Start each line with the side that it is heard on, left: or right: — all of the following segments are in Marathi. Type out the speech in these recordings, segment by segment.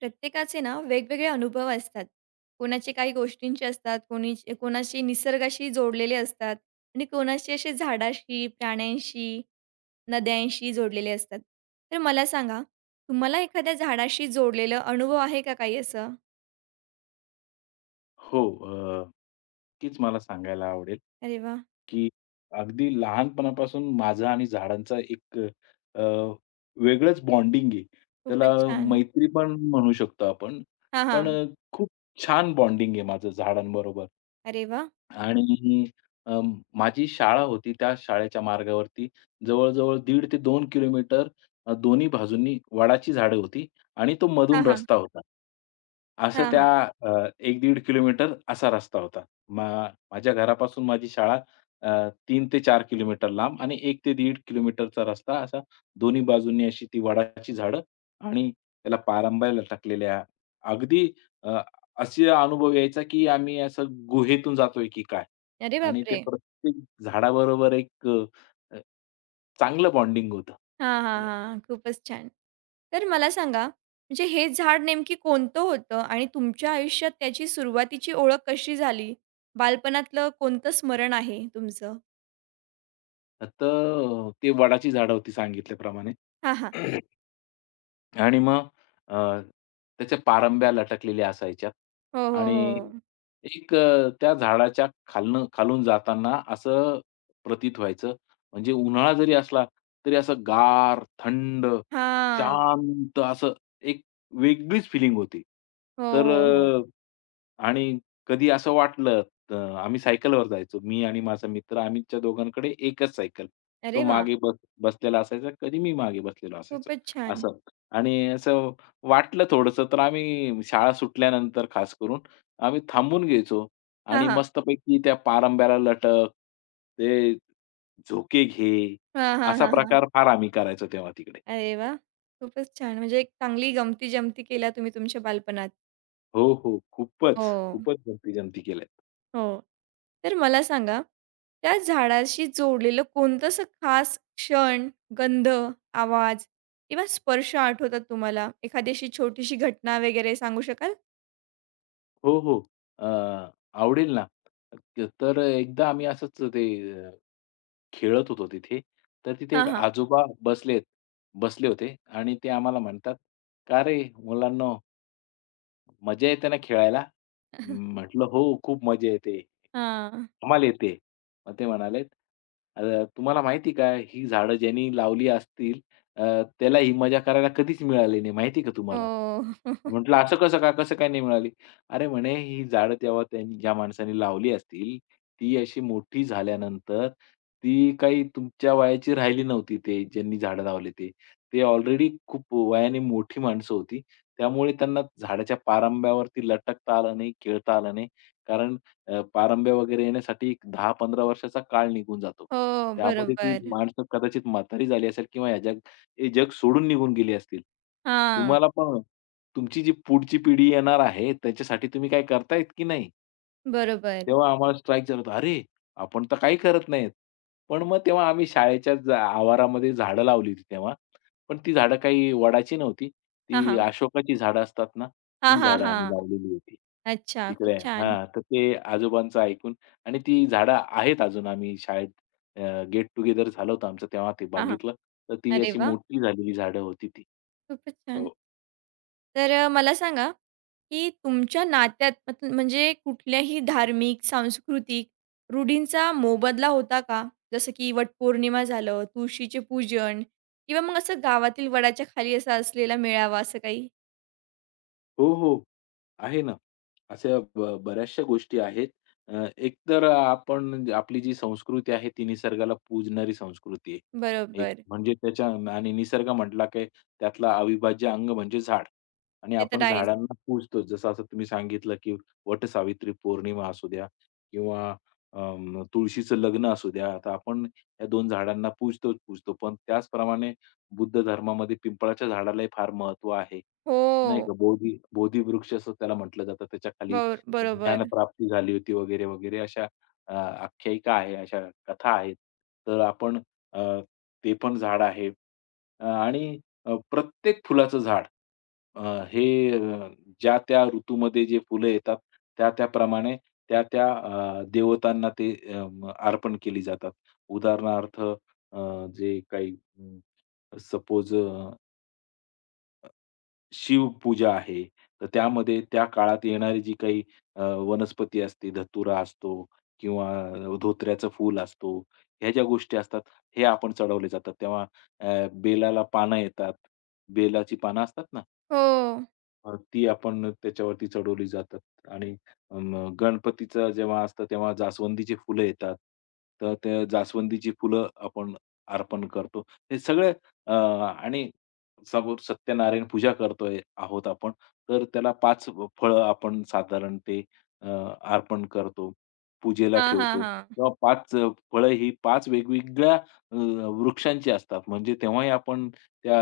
right: प्रत्येकाचे ना वेगवेगळे अनुभव असतात. कोणाचे काही गोष्टींचे असतात, कोणीचे कोणाशी निसर्गाशी जोडलेले असतात आणि कोणाशी असे झाडाशी, प्राण्यांशी, नद्यांशी जोडलेले असतात. तर मला सांगा, तुम्हाला एखाद्या झाडाशी जोडलेलं अनुभव आहे का काही असं?
left: हो. तीच मला सांगायला आवडेल,
right: अरे वाह!
left: की अगदी लहानपणापासून माझा आणि झाडांचा एक वेगळंच बॉन्डिंग आहे. त्याला
right: खूपच छान.
left: मैत्री पण म्हणू शकतो आपण.
right: हां,
left: पण
right: हां.
left: खूप छान बॉन्डिंग आहे माझं झाडांबरोबर.
right: अरे वाह!
left: आणि अ, माझी शाळा होती. त्या शाळेच्या मार्गावरती जवळ-जवळ 1.5 ते 2 किलोमीटर दोन्ही बाजूंनी वडाची झाडं होती आणि तो
right: हां,
left: मधून
right: हां.
left: रस्ता होता. असं
right: हां,
left: त्या
right: हां.
left: 1-1.5 किलोमीटर असा रस्ता होता. मा माझ्या घरापासून माझी शाळा 3 ते चार किलोमीटर लांब आणि एक ते 1.5 किलोमीटरचा रस्ता असा दोन्ही बाजूंनी अशी ती वडाची झाडं आणि त्याला पारंब्या लटकलेल्या. अगदी अ, असे अनुभव यायचा, की आम्ही असं गुहेतून जातोय की काय?
right: अरे
left: आणि ते
right: बापरे!
left: प्रत्येक झाडाबरोबर एक चांगलं बॉन्डिंग होतं.
right: हां, हां, हां. खूपच छान. तर मला सांगा, म्हणजे हे झाड नेमकी कोणतं होतं आणि तुमच्या आयुष्यात त्याची सुरुवातीची ओळख कशी झाली? बालपणातलं कोणतं स्मरण आहे तुमचं?
left: तर ते वडाची झाडं होती सांगितल्याप्रमाणे.
right: हां, हां.
left: आणि मग अ, त्याच्या पारंब्या लटकलेल्या असायच्या
right: हो, हो,
left: आणि
right: हो.
left: एक त्या झाडाच्या खालनं खालून जाताना असं प्रतीत व्हायचं, म्हणजे उन्हाळा जरी असला, तरी असं गार, थंड,
right: हां.
left: शांत असं एक वेगळीच फिलिंग होती.
right: हो,
left: तर
right: हो, हो.
left: आणि कधी असं वाटलं अ, आम्ही सायकलवर जायचो. मी आणि माझा मित्र आमच्या दोघांकडे एकच सायकल. तो
right: अरे वाह!
left: मागे बस बसलेला असायचा, कधी मी मागे बसलेलो असायचो,
right: खूपच छान.
left: असं. आणि असं वाटलं थोडंसं, तर आम्ही शाळा सुटल्यानंतर खास करून आम्ही थांबून घ्यायचो
right: हां,
left: आणि
right: हां.
left: मस्तपैकी ते झोके घे,
right: हां, हां,
left: असा
right: हां, हां.
left: प्रकार फार आम्ही करायचो तेव्हा तिकडे.
right: अरे वाह! खूपच छान. म्हणजे एक चांगली गमती-जमती केल्या तुम्ही तुमच्या बालपणात.
left: हो, हो. खूपच,
right: हो.
left: खूपच गमती-जमती केल्यात.
right: हो. तर मला सांगा, त्या झाडाशी जोडलेलं कोणतं असं खास क्षण, गंध, आवाज किंवा स्पर्श आठवतात तुम्हाला? एखादी अशी छोटीशी घटना वगैरे सांगू शकाल?
left: हो, हो. अ, आवडेल ना. तर एकदा आम्ही असंच ते अ, खेळत होतो तिथे, तर तिथे
right: हां,
left: एक
right: हां.
left: आजोबा बसले होते आणि ते आम्हाला म्हणतात, "का रे मुलांनो" मजा येते ना खेळायला? म्हटलं, "हो, खूप मजा येते.
right: हां.
left: धमाल येते." मग ते म्हणालेत, "अ, तुम्हाला माहिती आहे का, ही झाडं ज्यांनी लावली असतील अ, त्याला ही मजा करायला कधीच मिळाली नाही. माहिती का तुम्हाला?"
right: हो.
left: म्हटलं, "असं कसं काय? कसं काय नाही मिळाली?" "अरे," म्हणे, "ही झाडं तेव्हा त्यांनी ज्या माणसाने लावली असतील, ती अशी मोठी झाल्यानंतर ती काही तुमच्या वयाची राहिली नव्हती ते ज्यांनी झाडं लावले ते. ते ऑलरेडी खूप वयाने मोठी माणसं होती. त्यामुळे त्यांना झाडाच्या पारंब्यावरती लटकता आलं नाही, खेळता आलं नाही. कारण पारंब्या वगैरे येण्यासाठी एक 10-15 वर्षाचा काळ निघून जातो.
right: हो,
left: त्यामध्ये ती
right: बरोबर.
left: माणसं कदाचित म्हातारी झाली असेल किंवा ह्या जग हे जग सोडून निघून गेली असतील.
right: हां,
left: तुम्हाला पण तुमची जी पुढची पिढी येणार आहे त्याच्यासाठी तुम्ही काही करतायत की नाही?
right: बरोबर.
left: तेव्हा आम्हाला स्ट्राइक झाला होता. अरे, आपण तर काही करत नाहीत. पण मग तेव्हा आम्ही शाळेच्या आवारामध्ये झाडं लावली होती तेव्हा. पण ती झाडं काही वडाची नव्हती.
right: हां,
left: ती
right: हां.
left: अशोकाची झाडं असतात ना,
right: हां,
left: ती
right: हां,
left: झाडं
right: हां.
left: आम्ही लावलेली होती.
right: अच्छा,
left: तिकडे
right: खूप छान.
left: हां, तर ते आजोबांचं ऐकून आणि ती झाडं आहेत अजून आम्ही शाळेत गेट टुगेदर झालं होतं आमचं तेव्हा ते
right: हां, हां.
left: बघितलं. तर ती
right: अरे
left: अशी
right: वाह!
left: मोठी झालेली झाडं होती ती.
right: खूपच छान.
left: हो.
right: तर मला सांगा, की तुमच्या नात्यात मत म्हणजे कुठल्याही धार्मिक, सांस्कृतिक रूढींचा मोबदला होता का? जसं की वटपौर्णिमा झालं, तुळशीचे पूजन किंवा मग असं गावातील वडाच्या खाली असा असलेला मेळावा असं काही?
left: हो, हो. आहे ना. अशा बऱ्याचशा गोष्टी आहेत. एक तर आपण म्हणजे आपली जी संस्कृती आहे ती निसर्गाला पूजणारी संस्कृती आहे. एक
right: बरोबर.
left: म्हणजे त्याच्या आणि निसर्ग म्हटला की त्यातला अविभाज्य अंग म्हणजे झाड आणि
right: ते तर
left: आपण
right: आहेच.
left: झाडांना पूजतो. जसं असं तुम्ही सांगितलं की वटसावित्री पौर्णिमा असू द्या किंवा तुळशीचं लग्न असू द्या. आता आपण या 2 झाडांना पूजतोच पूजतो. पण त्याचप्रमाणे बुद्ध धर्मामध्ये पिंपळाच्या झाडालाही फार महत्व आहे. नाही
right: हो.
left: का बोधी बोधी वृक्ष असं त्याला म्हटलं जातं. त्याच्या खाली
right: बर बरोबर.
left: ज्ञानप्राप्ती झाली होती वगैरे, वगैरे अशा आख्यायिका आहे, अशा कथा आहेत. तर आपण अ, ते पण झाड आहे आणि प्रत्येक फुलाचं झाड अ, हे अ, ज्या त्या ऋतूमध्ये जे फुलं येतात, त्या त्याप्रमाणे त्या त्या देवतांना ते अर्पण केली जातात. उदाहरणार्थ जे काही सपोज शिवपूजा आहे. तर त्यामध्ये त्या काळात येणारी जी काही वनस्पती असते, धतुरा असतो किंवा धोत्र्याचं फूल असतो, ह्या ज्या गोष्टी असतात, हे आपण चढवले जातात. तेव्हा बेलाला पानं येतात. बेलाची पानं असतात ना,
right: हो.
left: ती आपण त्याच्यावरती चढवली जातात आणि गणपतीचं जेव्हा असतं तेव्हा जास्वंदीची फुलं येतात. तर त्या जास्वंदीची फुलं आपण अर्पण करतो. हे सगळे आणि समोर सत्यनारायण पूजा करतोय आहोत आपण, तर त्याला 5 फळं आपण साधारण ते अ, अर्पण करतो, पूजेला
right: हां, हां,
left: ठेवतो
right: हां.
left: किंवा 5 फळं ही 5 वेगवेगळ्या वृक्षांची असतात. म्हणजे तेव्हाही आपण त्या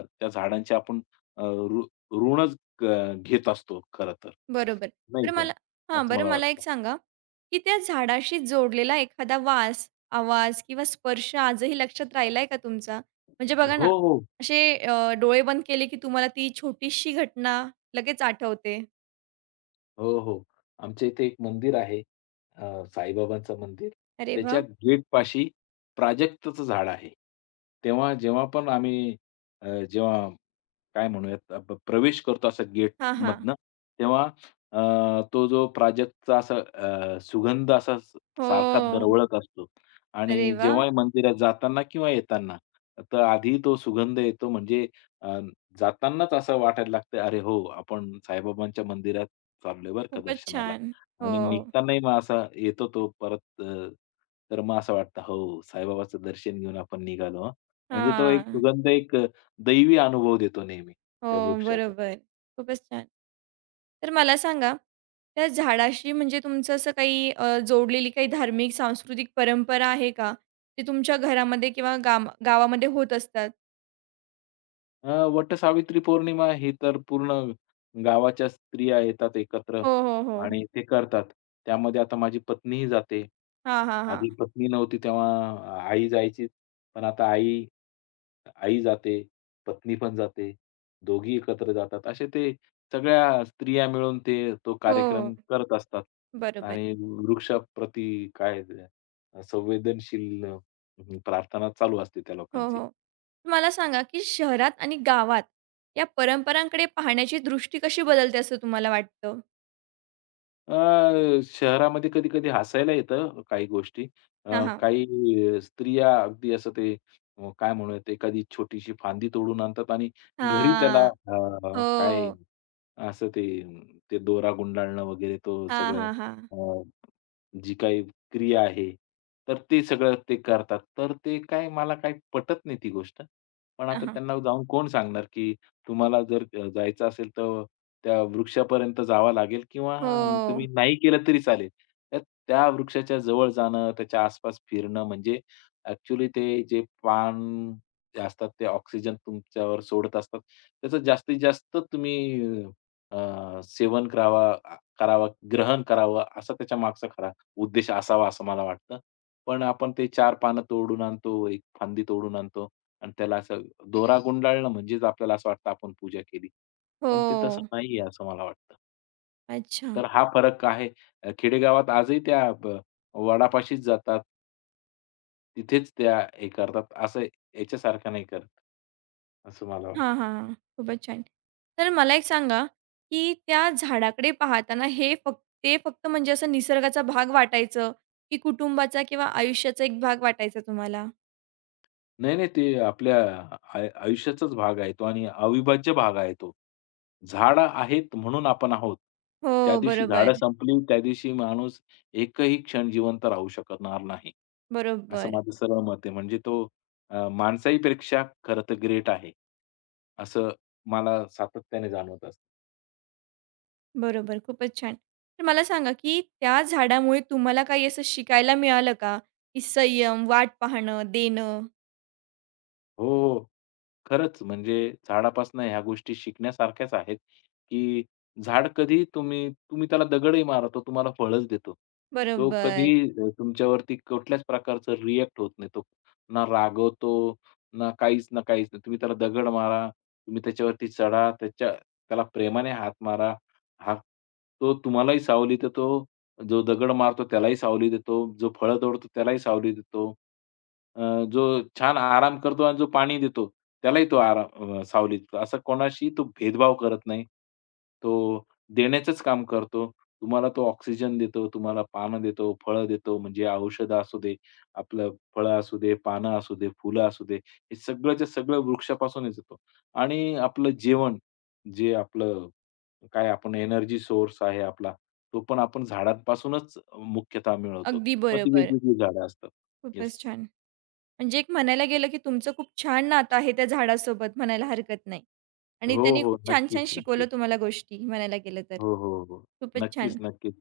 left: त्या झाडांचे आपण अ, ऋ ऋणच घेत असतो खरं तर.
right: बरोबर.
left: नाही
right: बरं
left: का?
right: मला हां,
left: असं
right: बरं
left: मला
right: मला एक
left: वाटतं.
right: सांगा, की त्या झाडाशी जोडलेला एखादा वास, आवाज किंवा स्पर्श आजही लक्षात राहिलाय का तुमचा? म्हणजे बघा ना,
left: हो, हो.
right: असे डोळे बंद केले की तुम्हाला ती छोटीशी घटना लगेच आठवते.
left: हो, हो. आमच्या इथे एक मंदिर आहे साईबाबांचं मंदिर.
right: अरे
left: त्याच्या
right: वाह!
left: गेटपाशी प्राजक्तचं झाड आहे. तेव्हा जेव्हा पण आम्ही जेव्हा काय म्हणूयात अ, प प्रवेश करतो असा
right: हां, हां.
left: गेटमधनं, तेव्हा अ, तो जो प्राजक्तचा असा अ, सुगंध असा स- सारखा
right: हो.
left: दरवळत असतो आणि
right: अरे वाह!
left: जेव्हाही मंदिरात जाताना किंवा येताना, तर आधी तो सुगंध येतो म्हणजे अ, जातानाच असं वाटायला लागतं, "अरे हो, आपण साईबाबांच्या मंदिरात चाललोय बरं का
right: खूपच
left: दर्शनाला."
right: छान. हो.
left: आणि निघतानाही मग असा येतो तो परत तर मग असं वाटतं, "हो, साईबाबाचं दर्शन घेऊन आपण निघालो हां." म्हणजे तो एक
right: हां.
left: सुगंध एक दैवी अनुभव देतो नेहमी
right: हो,
left: त्या वृक्षाचा.
right: बरोबर. खूपच छान. तर मला सांगा, त्या झाडाशी म्हणजे तुमचं असं काही जोडलेली काही धार्मिक, सांस्कृतिक परंपरा आहे का? ते तुमच्या घरामध्ये किंवा गाम गावामध्ये होत असतात?
left: अ, वटसावित्री पौर्णिमा ही तर पूर्ण गावाच्या स्त्रिया येतात एकत्र
right: हो, हो, हो.
left: आणि ते करतात. त्यामध्ये आता माझी पत्नीही जाते.
right: हां, हां, हां.
left: आधी पत्नी नव्हती तेव्हा आई जायची. पण आता आई आई जाते, पत्नी पण जाते. दोघी एकत्र जातात. असे ते सगळ्या स्त्रिया मिळून ते तो कार्यक्रम
right: हो.
left: करत असतात.
right: बरोबर.
left: आणि वृक्षाप्रती काय ते, संवेदनशील प्रार्थना चालू असते त्या
right: हो,
left: लोकांची.
right: हो. मला सांगा, की शहरात आणि गावात या परंपरांकडे पाहण्याची दृष्टी कशी बदलते असं तुम्हाला वाटतं?
left: शहरामध्ये कधी-कधी हसायला येतं काही गोष्टी.
right: हां, हां.
left: काही स्त्रिया अगदी असं ते काय म्हणूयात एखादी छोटीशी फांदी तोडून आणतात आणि घरी त्याला
right: हां. हो.
left: काय असं ते ते दोरा गुंडाळणं वगैरे तो
right: हां,
left: सगळं
right: हां, हां.
left: जी काही क्रिया आहे, तर ते सगळं ते करतात. तर ते काय मला काही पटत नाही ती गोष्ट. पण
right: हां,
left: आता
right: हां.
left: त्यांना जाऊन कोण सांगणार, की तुम्हाला जर जायचं असेल तर त्या वृक्षापर्यंत जावं लागेल किंवा तुम्ही
right: हो.
left: नाही केलं तरी चालेल. तर त्या वृक्षाच्या जवळ जाणं, त्याच्या आसपास फिरणं म्हणजे ॲक्चुअली ते जे पान जे असतात ते ऑक्सिजन तुमच्यावर सोडत असतात. त्याचं जास्तीत जास्त तुम्ही करावा, ग्रहण करावं असा त्याच्या मागचा खरा उद्देश असावा असं मला वाटतं. पण आपण ते 4 पानं तोडून आणतो, एक फांदी तोडून आणतो आणि त्याला असं दोरा गुंडाळणं म्हणजेच आपल्याला असं वाटतं आपण पूजा केली.
right: हो.
left: पण ते तसं नाहीये असं मला वाटतं.
right: अच्छा.
left: तर हा फरक आहे. खेडेगावात आजही त्या ब वडापाशीच जातात. तिथेच त्या हे करतात. असं याच्यासारखं नाही करत, असं मला
right: हां,
left: वाटतं.
right: हां, हां. खूपच छान. तर मला एक सांगा, की त्या झाडाकडे पाहताना हे फक्त ते फक्त म्हणजे असं निसर्गाचा भाग वाटायचं, की कुटुंबाचा किंवा आयुष्याचा एक भाग वाटायचा तुम्हाला?
left: नाही, नाही. ते आपल्या आयुष्याचाच भाग आहे तो आणि अविभाज्य भाग आहे तो. झाडं आहेत म्हणून आपण आहोत. ज्या
right: हो,
left: दिवशी झाडं
right: बरोबर.
left: संपली, त्या दिवशी माणूस एकही क्षण जिवंत राहू शकणार नाही. असं
right: बरोबर.
left: माझं सरळ मत आहे. म्हणजे तो माणसाहीपेक्षा खरं तर ग्रेट आहे. असं मला सातत्याने जाणवत असतं.
right: बरोबर. खूपच छान. तर मला सांगा, की त्या झाडामुळे तुम्हाला काही असं शिकायला मिळालं का? की संयम, वाट पाहणं, देणं.
left: हो, हो. खरंच म्हणजे झाडापासून ह्या गोष्टी शिकण्यासारख्याच आहेत, की झाड कधीही तुम्ही तुम्ही त्याला दगडही मारा, तो तुम्हाला फळच देतो. तो
right: बरोबर.
left: कधीही तुमच्यावरती कुठल्याच प्रकारचं रिएक्ट होत नाही. तो ना रागवतो, ना काहीच ना काहीच नाही. तुम्ही त्याला दगड मारा, तुम्ही त्याच्यावरती चढा, त्याच्या त्याला प्रेमाने हात मारा. हा तो तुम्हालाही सावलीत तो जो दगड मारतो त्यालाही सावली देतो, जो फळं तोडतो त्यालाही सावली देतो. अ, जो छान आराम करतो आणि जो पाणी देतो त्यालाही तो सावली देतो. असा कोणाशी तो भेदभाव करत नाही. तो देण्याचंच काम करतो. तुम्हाला तो ऑक्सिजन देतो, तुम्हाला पानं देतो, फळं देतो म्हणजे औषधं असू दे, आपलं फळं असू दे, पानं असू दे, फुलं असू दे, हे सगळंच्या सगळं वृक्षापासूनच येतो. आणि आपलं जेवण जे आपलं काय आपण एनर्जी सोर्स आहे आपला, तो पण आपण झाडांपासूनच मुख्यतः मिळवतो.
right: अगदी
left: मग ती
right: बरोबर.
left: वेगवेगळी झाडं असतात. येस.
right: खूपच छान. म्हणजे एक म्हणायला गेलं, की तुमचं खूप छान नातं आहे त्या झाडासोबत म्हणायला हरकत नाही. आणि
left: हो,
right: त्यांनी
left: हो.
right: खूप छान-छान
left: नक्कीच,
right: शिकवलं
left: नक्कीच.
right: तुम्हाला गोष्टी म्हणायला गेलं तर.
left: हो, हो, हो.
right: खूपच
left: नक्कीच,
right: छान.
left: नक्कीच.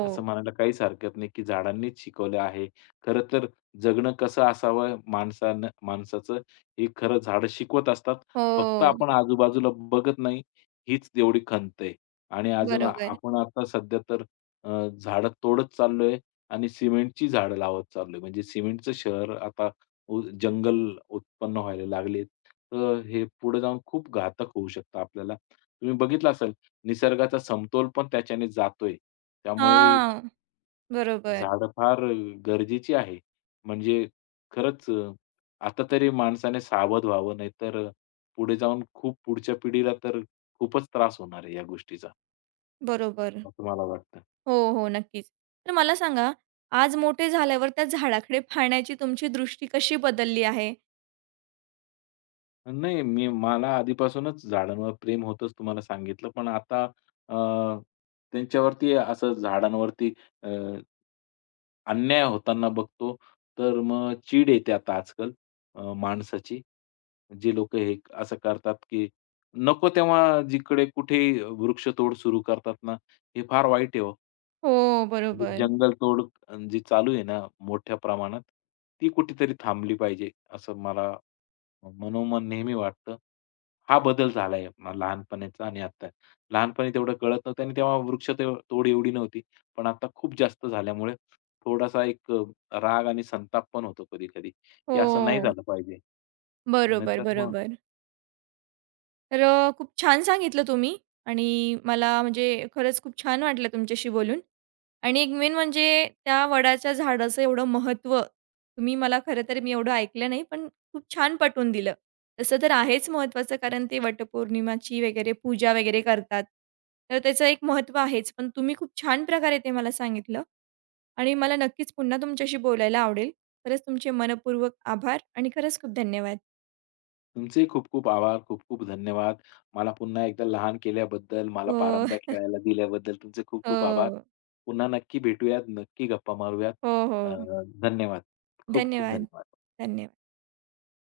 left: असं म्हणायला काहीच हरकत नाही, की झाडांनीच शिकवलं आहे. खरं तर जगणं कसं असावं माणसानं माणसाचं हे खरं झाडं शिकवत असतात. फक्त
right: हो.
left: आपण आजूबाजूला बघत नाही, हीच तेवढी खंत आहे. आणि अजून
right: बरोबर.
left: आपण आता सध्या तर झाडं तोडत चाललोय आणि सिमेंटची झाडं लावत चाललोय. म्हणजे सिमेंटचं शहर आता जंगल उत्पन्न व्हायला लागलेत. तर हे पुढे जाऊन खूप घातक होऊ शकतं आपल्याला. तुम्ही बघितलं असेल निसर्गाचा समतोल पण त्याच्याने जातोय. त्यामुळे
right: हां. बरोबर,
left: झाडं फार गरजेची आहे. म्हणजे खरंच आता तरी माणसाने सावध व्हावं, नाहीतर पुढे जाऊन खूप पुढच्या पिढीला तर खूपच त्रास होणार आहे या गोष्टीचा,
right: बरोबर.
left: असं मला वाटतं.
right: हो, हो. नक्कीच. तर मला सांगा, आज मोठे झाल्यावर त्या झाडाकडे पाहण्याची तुमची दृष्टी कशी बदलली आहे?
left: नाही, मी मला आधीपासूनच झाडांवर प्रेम होतंच तुम्हाला सांगितलं. पण आता अ, त्यांच्यावरती असं झाडांवरती अ अन्याय होताना बघतो, तर मग चीड येते आता आजकाल माणसाची. जे लोकं हे असं करतात, की नको तेव्हा जिकडे कुठेही वृक्षतोड सुरू करतात ना, हे फार वाईट आहे हो.
right: हो,
left: म्हणजे
right: बरोबर.
left: जंगल तोड जी चालू आहे ना मोठ्या प्रमाणात, ती कुठेतरी थांबली पाहिजे असं मला मनोमन नेहमी वाटतं, हा बदल झालाय लहानपणीचा आणि आता. लहानपणी तेवढं कळत नव्हतं आणि तेव्हा वृक्ष ते तोड एवढी नव्हती. पण आता खूप जास्त झाल्यामुळे थोडासा एक राग आणि संताप पण होतो कधी-कधी, की असं नाही
right: हो.
left: झालं पाहिजे.
right: बरोबर,
left: नाहीतर मग
right: बरोबर. तर खूप छान सांगितलं तुम्ही आणि मला म्हणजे खरंच खूप छान वाटलं तुमच्याशी बोलून आणि एक मेन म्हणजे त्या वडाच्या झाडाचं एवढं महत्त्व तुम्ही मला खरं तर मी एवढं ऐकलं नाही, पण खूप छान पटवून दिलं. तसं तर आहेच महत्त्वाचं कारण ते वटपौर्णिमाची वगैरे पूजा वगैरे करतात. तर त्याचं एक महत्त्व आहेच, पण तुम्ही खूप छान प्रकारे ते मला सांगितलं आणि मला नक्कीच पुन्हा तुमच्याशी बोलायला आवडेल. खरंच तुमचे मनःपूर्वक आभार आणि खरंच खूप धन्यवाद.
left: तुमचेही खूप खूप आभार, खूप खूप धन्यवाद. मला पुन्हा एकदा लहान केल्याबद्दल, मला
right: हो,
left: पारंब्या खेळायला दिल्याबद्दल तुमचे खूप खूप आभार.
right: हो.
left: पुन्हा नक्की भेटूयात, नक्की गप्पा मारूयात.
right: हो,
left: अ,
right: हो.
left: धन्यवाद. खूप खूप
right: धन्यवाद.
left: धन्यवाद.
right: धन्यवाद.